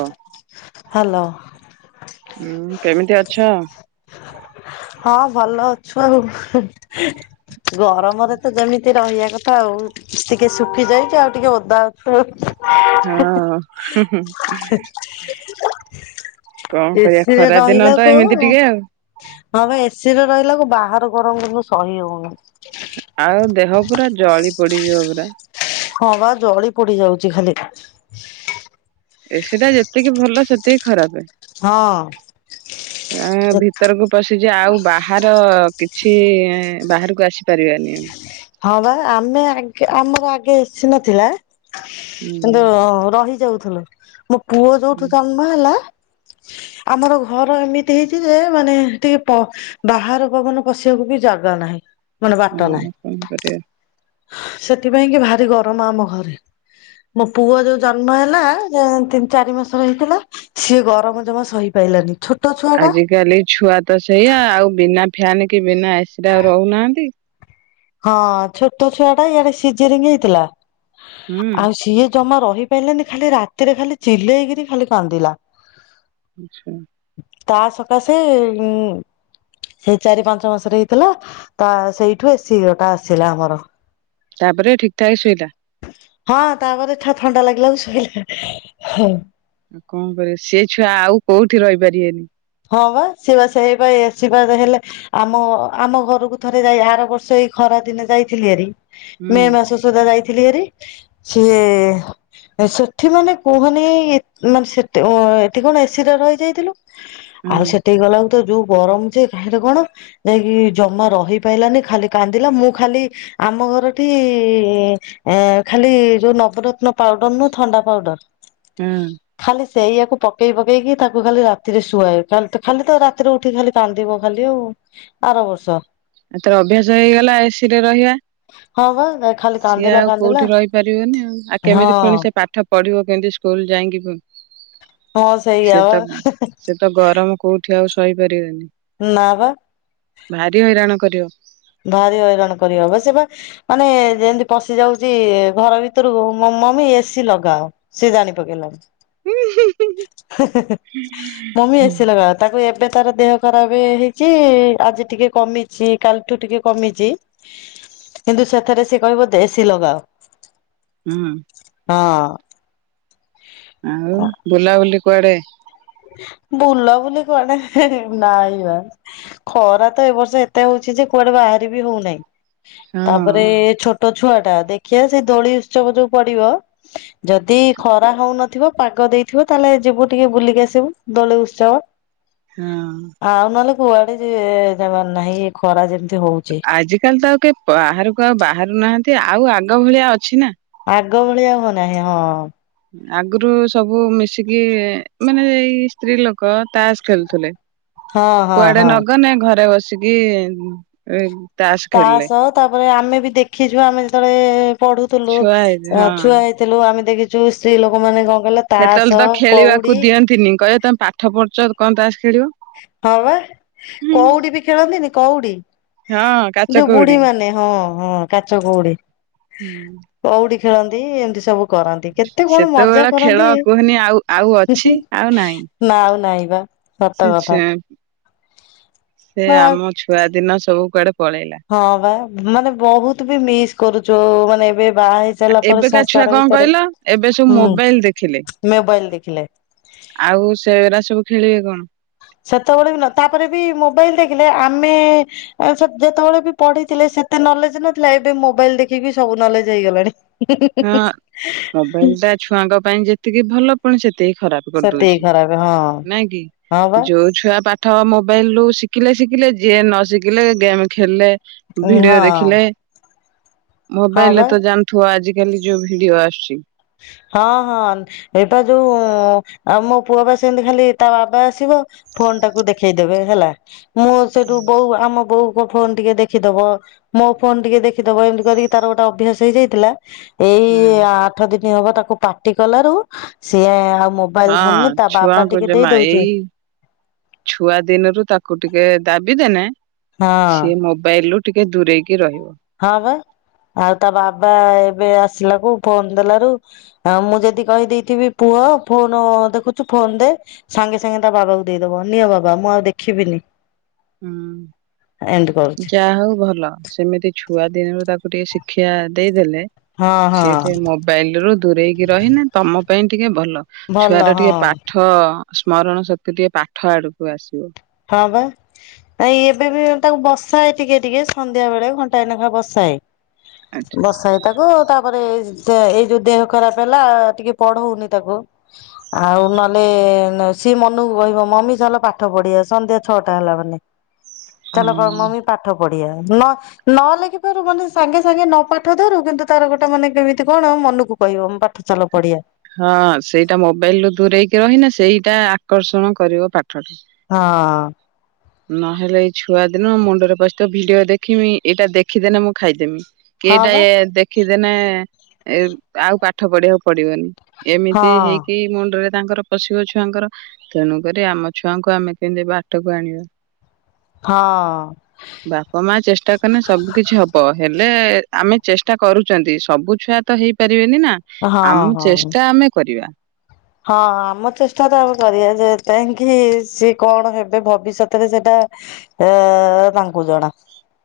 ହ। ହାଲୋ। ଉୁଁ କେମିତି ଅଛ? ହଁ ଭଲ ଅଛୁ ଆଉ ଗରମରେ ତ ଯେମିତି ତି ରହିବା କଥା ଆଉ ଟିକେ ଶୁଖି ଯାଇଛିି ଆଉ ଟିକେ ଓଦା ଅଛୁ ଆଉ। ହଁ ହୁଁ ହୁଁ। କଣ କରିବା ଏସିରେ ଖରାଦିନ ତ ରହିଲାକୁ ଏମିତି ଟିକେ ଆଉ। ହଁ ବା ଏ ସି ରେ ରହିଲା କୁ ବାହାର ଗରମ ଜମା ସହି ହଉନି। ଆଉ ଦେହ ପୁରା ଜଳି ପଡିଯିବ ପୁରା। ହଁ ବା ଜଳି ପଡି ଯାଉଛି ଖାଲି। ଏ ସି ଟା ଯେତିକି ଭଲ ସେତିକି ଖରାପ ହଁ ଆଁ ଭିତରକୁ ପଶିଚି ଆଉ ବାହାର କିଛି ବାହାରକୁ ଆସିପାରିବାନି। ହଁ ବା ଆମେ ଆଗ ଆମର ଆଗେ ଏ ସି ନଥିଲା। ହୁଁ। ହଁ ରହି ଯାଉଥିଲୁ ମୋ ପୁଅ ଯୋଉଠୁ ଜନ୍ମ ହେଲା ଆମର ଘର ଏମିତି ହେଇଛି ଯେ ମାନେ ଟିକେ ପ ବାହାର ପବନ ପଶିବାକୁ ବି ଜାଗା ନାହିଁ। ମାନେ ହଁ ବାଟ ନାହିଁ। କଣ କରିବା। ସେଥିପାଇଁ କି ଭାରି ଗରମ ଆମ ଘରେ। ମୋ ପୁଅ ଯୋଉ ଜନ୍ମ ହେଲା ତିନି ଚାରି ମାସ ର ହେଇଥିଲା ସିଏ ଗରମ ଜମା ସହି ପଲାନି ଛୋଟ ଛୁଆ ଟା ଆଜ କାଲି ଛୁଆ ତ ସେଇଆା ଆଉ ବିନା ଫ୍ୟାନ କି ବିନା ଏସି ଆଉ ରହୁନାହାନ୍ତି। ହଁ ଛୋଟ ଛୁଆ ଟା ଇଆଡେ ସିଜିରିଙ୍ଗ ହେଇଥିଲା ହୁଁ ଆଉ ସିଏ ଜମା ରହିପାରିଲାନି ଖାଲି ରାତିରେ ଖାଲି ଚିଲେଇକିରି ଖାଲି କାନ୍ଦିଲା। ଆଚ୍ଛା। ତା ସକାଶେ ଉଁ ସେ ଚାରି ପାଞ୍ଚ ମାସରେ ହେଇଥିଲା ତା ସେଇଠୁ ଏ ସି ଗଟା ଆସିଲା ଆମର। ତାପରେ ଠିକ ଠାକ ଶୋଇଲା? ହଁ ତାପରେ ଏଠା ଥଣ୍ଡା ଲାଗିଲା ତ ଶୋଇଲା। ଆଉ କଣ କରିବ ସେ ଛୁଆ ଆଉ କୋଉଠି ରହିପାରିବେନି। ହଁ ବା ସେବା ସେଇ ପା ଏ ସି ପା ହେଲେ ଆମ ଆମ ଘରକୁ ଥରେ ଯାଇ ଆର ବର୍ଷ ଏଇ ଖରା ଦିନେ ଯାଇଥିଲି ଏରି ହୁଁ ମେ ମାସ ସୁଧା ଯାଇଥିଲି ଏରି ସିଏ ସେଠି ମାନେ କୁହନି ମାନେ ସେଠି ଏଠି କଣ ଏ ସି ରେ ରହିଯାଇଥିଲୁ। ହୁଁ ଆଉ ସେଠକି ଗଲାକୁ ତ ଯୋଉ ଗରମ ଯେ କାହିଁରେ କଣ। ଯାଇକି ଜମା ରହି ପାଇଲାନି ଖାଲି କାନ୍ଦିଲା ମୁଁ ଖାଲି। ଆମ ଘରଠି। ଏ ଖାଲି ଯୋଉ ନବରତ୍ନ ପାଉଡର ନୁ ଥଣ୍ଡା ହୁଁ। ପାଉଡର। ଖାଲି ସେଇଆାକୁ ପକେଇ ପକେଇକି ତାକୁ ଖାଲି ରାତିରେ ଶୁଆଏ। ଖାଲ ତ ଖାଲି ତ ରାତିରେ ଉଠିକି ଖାଲି କାନ୍ଦିବ ଖାଲି ଆଉ ଆର ବର୍ଷ। ଏଥର ଅଭ୍ୟାସ ହେଇଗଲା ଏସିି ରେ ରହିବା। ହଁ ପା ଦେଖ। ସିଏ ଆଉ କୋଉଠି ରହିପାରିବନି ଆଉ ଆଉ ହଁ କେମିତି ଫୁଣି ସେ ପାଠ। ପଢିବ କେନ୍ତି ସ୍କୁଲ ଯାଇଁକି ଫୁ ହଁ ସେଇଆ ସେ ବା ତ ସେ। ତ ଗରମ କୋଉଠି ଆଉ ସହିପାରିବେନି। ନା ପା। ଭାରି ହଇରାଣ କରିବ। ଭାରି ହଇରାଣ କରିବବା ସେ ବା। ମାନେ ଯେମିତି ପଶି ଯାଉଛି ଘର ଭିତରୁକୁ ମମି ଏସିି ଲଗାଅ। ସେ ଜାଣି ପକେଇଲାଣି। ହୁଁ ମମି ଏସି ଲଗାଅ ତାକୁ ଏବେ ଥରେ ଦେହ। ଖରାପ ହେଇଛି ଆଜି ଟିକେ କମିଛି କା ଠୁ ଟିକେ କମିଛି କିନ୍ତୁ ସେଥେରେ ରେ କହିବ ଦେଶୀ ଲଗାଅ। ହୁଁ। ହଁ। ଆଉ ବୁଲାବୁଲି କୁଆଡେ? ବୁଲା ବୁଲି କୁହଣେ ନାଇଁ ବା। ଖରା ତ ଏ ବର୍ଷ ଏତେ ହଉଛି ଯେ କୁଆଡେ ବାହାରି ବିି ହଉନାଇଁ ହଁ ତାପରେ ଛୋ ତ ଛୁଆଟା ଦେଖିବା ସେଦୋଳି ଉତ୍ସବ ଯୋଉ ପଡିବ। ଯଦି ଖରା ହଉନଥିବ ପାଗ ଦେଇଥିବ ତାହେଲେ ଯିବୁ ଟିକେ ବୁଲିକି ଆସ ଥିବୁ ଦୋଳ ଉସ୍ଵବ। ହଁ। ଆଉ ନହେଲେ କୁଆଡେ ଯେ ଜବାର ନାହିଁ ଖରା ଯେମିତି ହଉଛି। ଆଜିକାଲି ତ ଆଉ କିଏ ବା ବାହାରକୁ ଆଉ ବାହାରୁ ନାହାନ୍ତି ଆଉ ଆଗ ଭଳିଆ ଅଛି ନା? ଆଗ ଭଳି ଆଉ ହଉ ନାହିଁ ହେୟା ହଁ। ଆଗୁରୁ ସବୁ ମିଶିକି ମାନେ ଏଇ ସ୍ତ୍ର ଲୋକ ତାସ ଖେଳୁଥିଲେ। ହଁ ହଁ କୁଆଡେ ହଁ ନଗନେ ଘରେ ବସିକି। ତାସ ତାପରେ ଆମେ ବି ଦେଖିଚୁ ଆମେ ଯେତେବେଳେ ପଢ଼ୁଥୁଲୁ। ଛୁଆ ହେଇଚି ହଁ। ଥିଲୁ ଆମେ ଦେଖିଛୁ ସ୍ତ୍ରୀ ଲୋକମାନୋନ କଣ କହିଲ। ତାସ ହେତେବଳେ ତ କଉଡି ଖେଳିବାକୁ ଦିଅନ୍ତିନି କହିବେ ତମେ ପାଠ ପଢୁଛ କଣ ତାସ ଖେଳିବ। ହଁ ବା ହୁଁ କଉଡି ବି ଖେଳନ୍ତିନି କଉଡି? ହଁ କାଚ ଯୋଉ ବୁଢୀ କଉଡି। ମାନେ ହଁ ହଁ କାଚ କଉଡି। କଉଡ଼ି ଖେଳନ୍ତି ଏମତି ସବୁ। କରନ୍ତି କେତେ କଣ ମଜା ସେତେବେଳେ ଖେଳ କରନ୍ତି। କୁହନି ଆଉ ଆଉ ଅଛି ଆଉ ନାହିଁ। ନା ଆଉ ନାଇଁ ବା। ସତ ସେ କଥା ଛୁ ସେ ବା ଆମ ଛୁଆଦିନ ସବୁ କୁଆଡେ ପଳେଇଲା। ହଁ ବା ମାନେ ବହୁତ ବି ମିସ୍ କରୁଛୁ ମାନେ ଏବେ ବାହା ହେଇ ସାରିଲା ପରେ ଏବେକା ଛୁଆ ସଂସାର କଣ ଭିତରେ କହିଲ ଏବେ ସବୁ ହୁଁ ମୋବାଇଲ ଦେଖିଲେ। ମୋବାଇଲ ଦେଖିଲେ ଆଉ ସେଗୁରା ସବୁ ଖେଳିବେ କଣ। ସେତେବଳେବି ନ ତାପରେ ବି ମୋବାଇଲ ଦେଖିଲେ ଆମେ। ଆ ସେ ଯେତେବେଳେ ବି ପଢିଥିଲେ ସେତେ ନଲେଜ ନଥିଲା ଏବେ ମୋବାଇଲ ଦେଖିକି ସବୁ ନଲେଜ ହେଇଗଲାଣି। ହ ହଁ ମୋବାଇଲ [unintelligible] ଟା ଛୁଆଙ୍କ ପାଇଁ ଯେତିକି ଭଲ ପୁଣି ସେତିକି ଖରାପ ସେତିକି କରିଦଉଛି ଖରାପ ହଁ ନାଇଁ କି ହଁ ବା ଯଉ ଛୁଆ ପାଠ ମୋବାଇଲ ରୁ ଶିଖିଲେ ଶିଖିଲେ ଯିଏ ନ ଶିଖିଲେ ଗେମ୍ ଖେଳିଲେ ହଁ ଭିଡିଓ ଦେଖିଲେ। ହଁ ମୋବାଇଲ ରେ ବା ତ ଜାଣିଥିବ ଆଜିିକାଲି ଯୋଉ ଭିଡିଓ ଆସୁଛି। ହଁ ହଁ। ଏ ପା ଯୋଉ ଆ ମୋ ପୁଅ ପା ସେମିତି ଖାଲି ତା ବାବା ଆସିବ ଫୋନ ଟାକୁ ଦେଖେଇଦବେ ହେଲା ମୁଁ ସେଇଠୁ ବୋଉ ଆମ ବୋଉ ମୋ ଫୋନ ଟିକେ ଦେଖିଦବ ମୋ ଫୋନ ଟିକେ ଦେଖିଦବ ଏମିତି କରିକି ତାର ଗୋଟେ ଅଭ୍ୟାସ ହେଇଯାଇଥିଲା ଏଇ ହୁଁ ଆଠ ଦିନ ହବ ତାକୁ ପାଟି କଲାରୁ ସିଏ ଆଉ ମୋ ମୋବାଇଲ ଧରୁନି ହଁ ତା ବାବା ଛୁଆଙ୍କୁ ଟିକେ ଜମା ଦେଇଦଉଛି ଏଇ ଛୁଆ ଦିନରୁ ତାକୁ ଟିକେ ଦାବି ଦେନେ ହଁ ସିଏ ମୋବାଇଲ ରୁ ଟିକେ ଦୂରେଇକି ରହିବ। ହଁ ବା ଆଉ ତା ବାବା ଏବେ ଆସିଲାକୁ ଫୋନ ଦେଲାରୁ ହ ମୁଁ ଯଦି କହିଦେଇଥିବି ପୁଅ ଫୋନ ଦେଖୁଛୁ ଫୋନ ଦେ ସାଙ୍ଗେ ସାଙ୍ଗେ ତା ବାବାକୁ ଦେଇଦବ ନିଅ ବାବା ମୁଁ ଆଉ ଦେଖିବିନି। ଏମିତି ହୁଁ କରୁଛି ଯାହା ହଉ ଭଲ। ସେମିତି ଛୁଆ ଦିନରୁ ତାକୁ ଟିକେ ଶିକ୍ଷା ଦେଇଦେଲେ ହଁ ହଁ ସିଏ ଟିକେ ମୋବାଇଲ ରୁ ଦୂରେଇକି ରହିନେ ତମ ପାଇଁ ଟିକେ ଭଲ ଭଲ ଛୁଆର ହଁ ଟିକେ ପା ପାଠ ସ୍ମରଣ ଶକ୍ତି ଟିକେ ପାଠ ଆଡକୁ ଆସିବ। ହଁ ବା। ନାଇଁ ଏବେ ବି ତାକୁ ବସାଏ ଟିକେ ଟିକେ ସନ୍ଧ୍ୟା ବେଳେ ଘଣ୍ଟା ନେଖା ବସାଏ,। ଆଚ୍ଛା ବଷା ଏ। ତାକୁ ତାପରେ ଏଇ ଯୋଉ ଦେହ ଖରାପ ହେଲା ଟିକେ ପଢଉନି ତାକୁ। ଆଉ ନହେଲେ ସିଏ ମନୁକୁ କହିବ ମମି ଚାଲ ପାଠ ପଢିଆ ସନ୍ଧ୍ୟା ଛଅଟା ହେଲା ମାନେ ଚାଲ ହୁଁ। ମମି ପାଠ ପଢିବା ନ ନ ଲେଖିପାରୁ ମାନେ ସାଙ୍ଗେ ସାଙ୍ଗେ ନ ପାଠ ଧରୁ କିନ୍ତୁ ତାର ଗୋଟେ ମାନେ କେମିତି କଣ ମନକୁ କହିବ ମୁଁ ପାଠ ଚଲୋ ପଢିଆ ହଁ ସେଇଟା ମୋବାଇଲ ରୁ ଦୂରେଇକି ରହିନେ ସେଇଟା ଆକର୍ଷଣ କରିବ ପାଠଟା। ହଁ। ନହେଲେ ଏଇ ଛୁଆ ଦିନୁ ମୁଣ୍ଡରେ ପସିଥବଛି ଭିଡିଓ ଦେଖମି ଏଇଟା ଦେଖିଦେଲେ ମୁଁ ଖାଇଦେମି। ହଁ କେଇଟା ବା ଦେଖିଦେନେ ନ ଆଉ ପାଠ ପଢିବାକୁ ପଡିବନି ହଁ ଏମିତି ହେଇକି ମୁଣ୍ଡରେ ତାଙ୍କର ପସିବ ଛୁଆଙ୍କର ତେଣୁକରି ଆମ ଛୁଆଙ୍କୁ ଆମେ କେମିତି ବାଟକୁ ଆଣିବା। ହଁ। ବାପା ମା ଚେଷ୍ଟା କନେ ସବୁ କିଛି ହବ ହେଲେ ଆମେ ଚେଷ୍ଟା କରୁଛନ୍ତି ସବୁ ଛୁଆ ତ ହେଇପାରିବେନି ନା ହଁ ଆମ ହଁ। ଚେଷ୍ଟା ଆମେ କରିବା ହଁ ଆମ ଚେଷ୍ଟା ତ ଆମେ କରିବା ଯେ ଯାଇକି ସି କଣ ହେବେ ଭବିଷ୍ୟତରେ ସେଟା ଏ ତାଙ୍କୁ ଜଣା।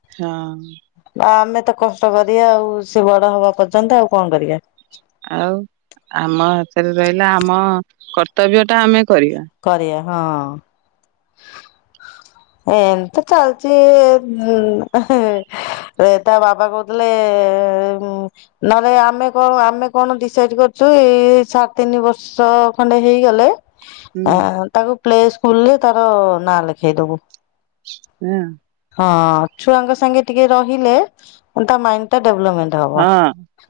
ହଁ। ଆମେ ତ କଷ୍ଟ କରିବା ଆଉ ସେ ବଡ ହବା ପର୍ଯ୍ୟନ୍ତ ଆଉ କଣ କରିବା। ଆଉ ଆମ ହାତରେ ରହିଲା ଆମ କର୍ତ୍ତବ୍ୟ ଟା ଆମେ କରି ବା କରିବା ହଁ। ଏମିତି ଚାଲିଛିରେ ତା ବାବା କହୁ। ବଲେ [unintelligible] ନହେଲେ ଆମେ କଣ ଆମେ କଣ ଡିସାଇଡ କରିଛୁ, ଏଇ ସାଢେ ତିନି ବର୍ଷ ଖଣ୍ଡେ ହେଇଗଲେ ହୁଁ ଆ ତାକୁ ପ୍ଲେ ସ୍କୁଲରେ ତାର ନାଁ ଲେଖେଇଦବୁ। ହୁଁ। ହଁ, ଛୁଆଙ୍କ ସାଙ୍ଗେ ଟିକେ ରହିଲେ, ମାନେ ତା ମାଇଣ୍ଡ ଟା ଡେଭଲପମେଣ୍ଟ ହବ। ହଁ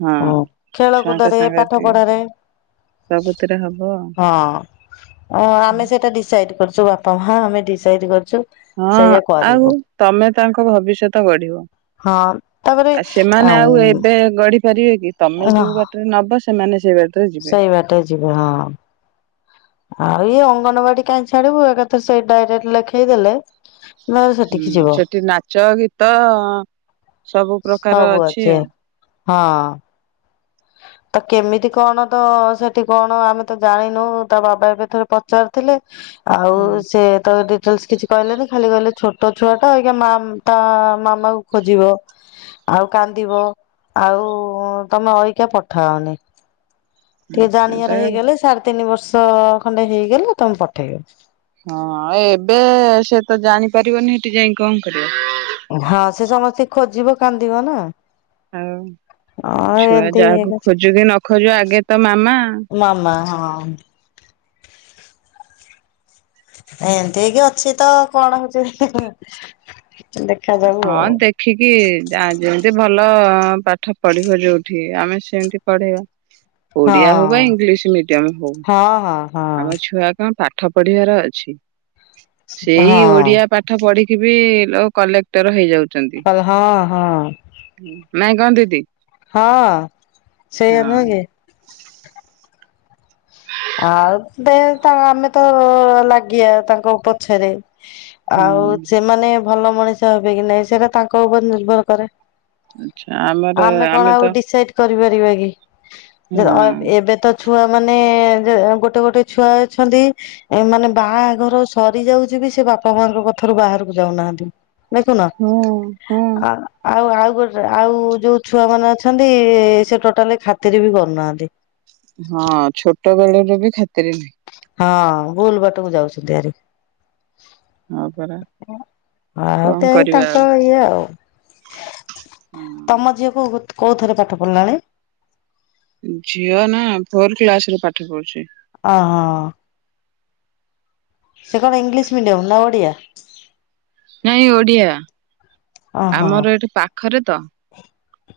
ହଁ ହୁଁ ଖେଳ ଛୁଆଙ୍କ କୁଦରେ, ସାଙ୍ଗରେ ପାଠ ଟିକେ ପଢାରେ, ସବୁଥିରେ ହବ ଆଉ। ହଁ, ଆମେ ସେଇଟା ଡିସାଇଟ କରିଛୁ ବା ହଁ ଆମେ ଡିସାଇଟ କରିଛୁ। ହଁ, ସେଇଆ ଆଉ କରିବୁ ତମେ ତାଙ୍କ ଭବିଷ୍ୟତ ଗଢିବ। ହଁ ତାପରେ ଆଉ ସେମାନେ ଆଉ ଏବେ ଗଢି ପାରିବେ କି? ତମେ ଯୋଉ ବାଟରେ ନବ, ସେମାନେ ସେ ବାଟ ସେଇ ବାଟରେ ଯିବେ ହଁ। ଆଉ ଇଏ ଅଙ୍ଗନବାଡି କାଇଁ ଛାଡିବୁ। ଏକାଥରେ ସେଇଟି ଡାଇରେକ୍ଟ ଲେଖେଇଦେଲେ ହୁଁ। ସେଠି ନାଚ, ଗୀତ, ସବୁ ପ୍ରକାର ଅଛି ଆଉ। ହଁ। ତ କେମିତି କଣ ତ ସେଠି କଣ ଆମେ ତ ଜାଣିନୁ। ତା ବାବା ଏବେ ଥରେ ପଚାରିଥିଲେ ଆଉ ହୁଁ ସେ ତ ଡିଟେଲସ କିଛି କହିଲେନି, ଖାଲି କହିଲେ ଛୋଟ ଛୁଆ ଟା ଅଇକା ମା ତା ମାମା କୁ ଖୋଜିବ, ଆଉ କାନ୍ଦିବ, ଆଉ ତମେ ଅଇକା ପଠାଅନି। ଟିକେ ସେଟା ଜାଣିଆର ହେଇଗଲେ, ସାଢେ ତିନି ବର୍ଷ ଖଣ୍ଡେ ହେଇଗଲେ ତମେ ପଠେଇବ। ହଁ, ଏବେ ସେ ତ ଜାଣିପାରିବନି, ସେଠି ଯାଇ କଣ କରିବ? ହଁ, ସେ ସମସ୍ତିଙ୍କି ଖୋଜିବ, କାନ୍ଦିବ ନା। ଆଉ ହଁ ଛୁଆ ଏମିତି ଯାହାକୁ ହେଇକି ଖୋଜୁ କିି ନ ଖୋଜୁ ଆଗେ ତ ମାମା। ମାମା ହଁ। ଏମିତି ହେଇକିି ଅଛି ତ କଣ ହଉଛି, ଦେଖାଯାଉ ହଁ ଆଉ। ଦେଖିକି ଯା ଯେମିତି ଭଲ ପାଠ ପଢ଼ିବ ଯୋଉଠି, ଆମେ ସେମିତି ପଢେଇବା। ଓଡ଼ିଆ ହଉ ବା ଇଂଲିଶ ମିଡିୟମ ହଉ ହଁ ହଁ ହଁ ଆମ ଛୁଆ କଣ ପାଠ ପଢିବାର ଅଛି। ହଁ ସେଇ ହଁ ଓଡ଼ିଆ ପାଠ ପାଠ ପଢିକି ବି ଲୋକ କଲେକ୍ଟର ହେଇଯାଉଛନ୍ତି। କହିଲେ ହଁ ହଁ। ନାଇଁ କଣ ଦିଦି? ହଁ, ସେଇଆ ହଁ ନୁହେଁ କି। ଆଉ ଦେ ତା ଆମେ ତ ଲାଗିଆ ତାଙ୍କ ପଛରେ ହୁଁ ଆଉ ସେମାନେ ଭଲ ମଣିଷ ହେବେ କି ନାଇଁ, ସେଟା ତାଙ୍କ ଉପରେ ନିର୍ଭର କରେ। ଆଛା ଆମର ଆମେ କଣ ଆଉ ତ ଡିସାଇଟ କରିପାରିବା କି? ହଁ ଏବେ ତ ଛୁଆ ମାନେ ଯେ ଗୋଟେ ଗୋଟେ ଛୁଆ ଅଛନ୍ତି, ଏ ମାନେ ବାହାଘର ସରିଯାଉଛି ବି ସେ ବାପା ମାଙ୍କ କଥାରୁ ବାହାରକୁ ଯାଉନାହାନ୍ତି। ଦେଖୁନ? ହଁ ହଁ ଆଉ ଆଉ ଗୋଟେ ଆଉ ଯୋଉ ଛୁଆ ମାନେ ଅଛନ୍ତି, ସେ ଟୋଟାଲି ଖାତିର ବି କରୁନାହାନ୍ତି। ହଁ ଛୋଟ ବେଳରୁ ବି ଖାତିର ନାହିଁ। ହଁ, ଭୁଲ ବାଟକୁ ଯାଉଛନ୍ତି ଆରି। ହଁ ପରା ଆଉ କଣ ତେଣିକି କରିବା ଆଉ ତାଙ୍କ ଇଏ ଆଉ। ହଁ ତମ ଝିଅ ପୁଅ କୋଉ ଥରେ ପାଠ ପଢ଼ିଲାଣି? ଝିଅ ନା ଫୋର କ୍ଲାସରେ ପାଠ ପଢୁଛି। ଅ, ହ। ସେ କଣ ଇଂଲିଶ ମିଡିୟମ୍ ନା ଓଡ଼ିଆ? ନାଇଁ ଓଡିଆ ଓହୋ ଆମର ଏଠି ପାଖରେ ତ।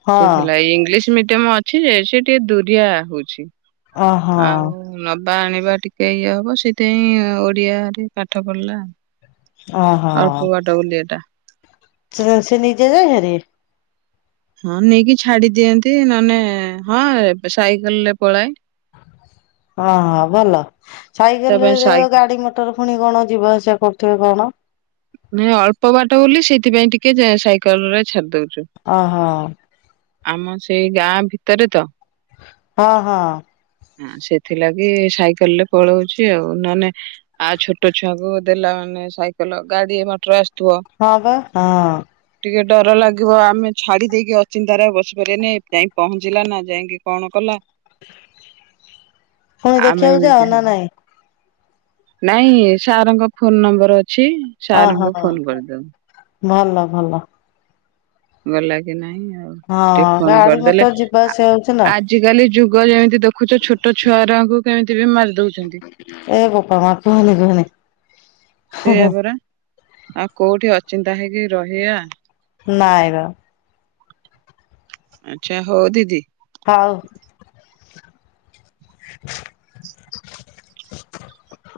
ହଁ ସେ ଥିଲା ଇଂଲିଶ ମିଡିୟମ ଅଛି ଯେ ସେ ଟିକେ ଦୁରିଆ ହଉଛି ଓହୋ ଆଉ ନବା ଆଣିବା ଟିକେ ଇଏ ହବ ସେଇଥିପାଇଁ ଓଡିଆରେ ପାଠ ପଢିଲା। ଓହୋ ଅଳ୍ପ ବାଟ ବୋଲି ଏଇଟା। ସେ ସେ ନିଜେ ଯାଇହେରି? ହଁ ନେଇକି ଛାଡି ଦିଅନ୍ତି ନହେଲେ ହଁ ଏବେ ସାଇକେଲ୍ ରେ ପଳାଏ। ହଁ ହଁ ଭଲ। ତା ସାଇକେଲ୍ ରେ ପାଇଁ ସାଇ ଯୋଉ ଗାଡି ମଟର ପୁଣି କଣ ଯିବା ଆସିବା କରୁଥିବେ କଣ? ଇଏ ଅଳ୍ପ ବାଟ ବୋଲି ସେଇଥିପାଇଁ ଟିକେ ଯା ସାଇକେଲ୍ ରେ ଛାଡି ଦଉଛୁ। ଓହୋ ଆମ ସେଇ ଗାଁ ଭିତରେ ତ। ହଁ ହଁ ହ ସେଥିଲାଗି ସାଇକେଲରେ ପଳଉଛି ଆଉ ନ ନେ ଆ ଛୋଟ ଛୁଆଙ୍କୁ ଦେଲା ମାନେ ସାଇକଲ ଗାଡି ମଟର ଆସୁଥିବ। ହଁ ବା ହଁ ଟିକେ ଡର ଲାଗିବ ଆମେ ଛାଡି ଦେଇକି ଅଚିନ୍ତାରେ ବସିପାରିବାନି ଯାଇ ପହଞ୍ଚିଲା ନା ଯାଇକି କଣ କଲା ପୁଣି ଆମେ ଦେଖିବାକୁ ଏମିତି ଯାଅ ହଉ ନା ନାଇଁ? ନାଇଁ ସାର୍ ଙ୍କ ଫୋନ୍ ନମ୍ବର୍ ଅଛି। ଓ ହୋ ସାରଙ୍କୁ ହ ଫୋନ କରିଦବୁ ଭଲ ଭଲ। ଗଲା କି ନାଇଁ ଆଉ ହଁ ଟିକେ ଫୋନ ଗାଡି କରିଦେଲେ ମଟର ଯିବା ଆ ଆସିବା ହଉଛି ନା। ଆଜିକାଲି ଯୁଗ ଯେମିତି ଦେଖୁଛ ଛୋଟ ଛୁଆରାଙ୍କୁ କେମିତି ବି ମାରି ଦଉଛନ୍ତି। ଏ ବୋପା ମା କୁହନୀ କୁହନୀ। ସେଇଆ ପରା ଆଉ କୋଉଠି ଅଚିନ୍ତା ହେଇକି ରହିବା। ନାଇଁ ବା। ଆଚ୍ଛା ହଉ ଦିଦି ହଉ। [inaudible] [inaudible]